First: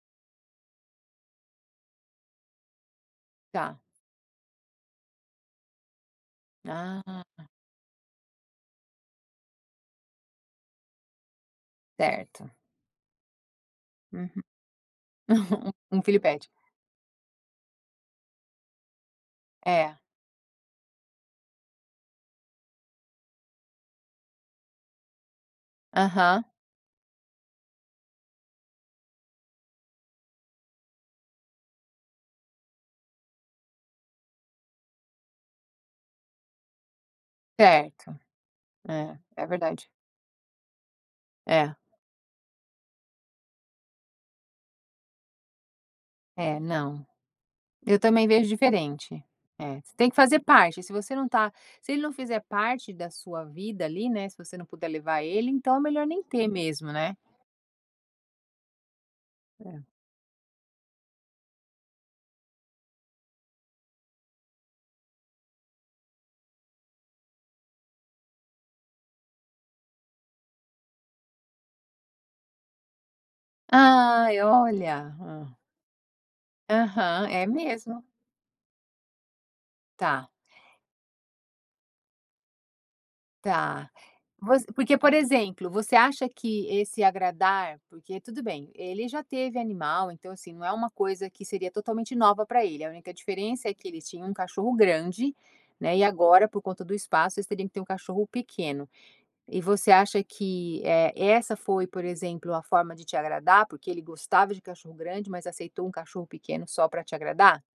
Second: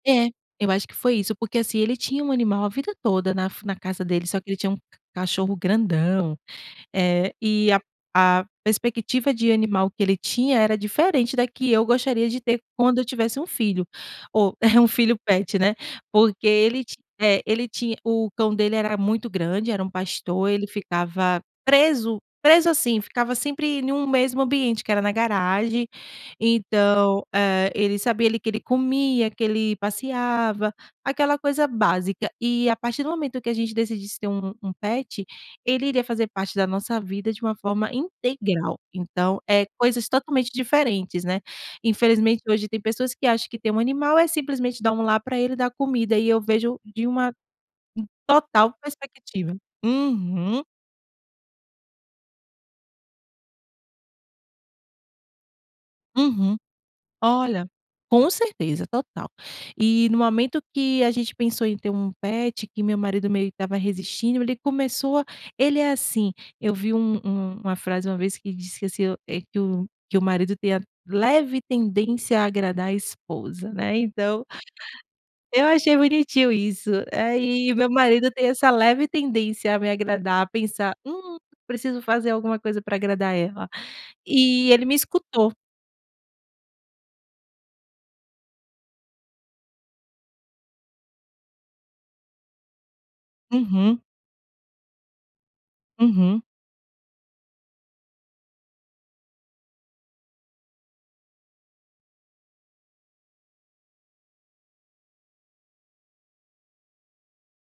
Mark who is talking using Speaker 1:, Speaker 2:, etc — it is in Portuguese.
Speaker 1: É, eu acho que foi isso, porque assim, ele tinha um animal a vida toda na f na
Speaker 2: Tá.
Speaker 1: casa dele, só que ele tinha um cachorro grandão, eh,
Speaker 2: Ah.
Speaker 1: e a a perspectiva de animal que ele tinha era diferente da que eu gostaria de
Speaker 2: Certo.
Speaker 1: ter quando eu tivesse um filho.
Speaker 2: Uhum.
Speaker 1: Oh, um filho pet, né.
Speaker 2: U um filho
Speaker 1: Porque
Speaker 2: pet.
Speaker 1: ele ti é, ele tinha o cão dele era muito grande, era um
Speaker 2: É.
Speaker 1: pastor, ele ficava preso, preso assim, ficava sempre em um mesmo ambiente, que era na garagem,
Speaker 2: Aham.
Speaker 1: então, eh, ele sabia, ali, que ele comia, que ele passeava, aquela coisa básica. E a partir do momento que a gente decidisse ter um um pet, ele iria fazer parte da nossa vida de uma forma
Speaker 2: Certo.
Speaker 1: integral,
Speaker 2: É,
Speaker 1: então,
Speaker 2: é
Speaker 1: eh,
Speaker 2: verdade.
Speaker 1: coisas totalmente diferentes, né.
Speaker 2: É.
Speaker 1: Infelizmente hoje tem pessoas que acham que ter um animal é simplesmente dar um lar para ele dar comida, e eu
Speaker 2: É,
Speaker 1: vejo
Speaker 2: não.
Speaker 1: de uma
Speaker 2: Eu também vejo
Speaker 1: total
Speaker 2: diferente.
Speaker 1: perspectiva.
Speaker 2: É, você tem que fazer
Speaker 1: Uhum.
Speaker 2: parte, se você não está se ele não fizer parte da sua vida, ali, né, se você não puder levar ele, então é melhor nem ter
Speaker 1: Uhum.
Speaker 2: mesmo, né.
Speaker 1: Olha. Com certeza, total.
Speaker 2: É.
Speaker 1: E no momento que a gente pensou em ter um pet, que meu marido meio que estava resistindo, ele começou a ele é assim, eu vi um um uma frase uma vez que disse que assim o, eh, "que o que o marido tem a leve tendência a agradar a esposa", né,
Speaker 2: Ai,
Speaker 1: então.
Speaker 2: olha, hã.
Speaker 1: Eu achei bonitinho isso,
Speaker 2: Aham, é
Speaker 1: aí meu
Speaker 2: mesmo.
Speaker 1: marido tem essa leve tendência a me
Speaker 2: Tá.
Speaker 1: agradar, pensar: "hum, preciso fazer alguma coisa para agradar ela",
Speaker 2: Tá. Vo
Speaker 1: e ele me
Speaker 2: porque por
Speaker 1: escutou.
Speaker 2: exemplo, você acha que esse agradar, porque tudo bem, ele já teve animal, então assim, não é uma coisa que seria totalmente nova para ele, a única diferença é que
Speaker 1: Uhum.
Speaker 2: eles tinham um cachorro grande, né, e
Speaker 1: Uhum.
Speaker 2: agora, por conta do espaço, vocês teriam que ter um cachorro pequeno. E você acha que, eh, essa foi, por exemplo, a forma de te agradar, porque ele gostava de cachorro grande, mas aceitou um cachorro pequeno só para te agradar?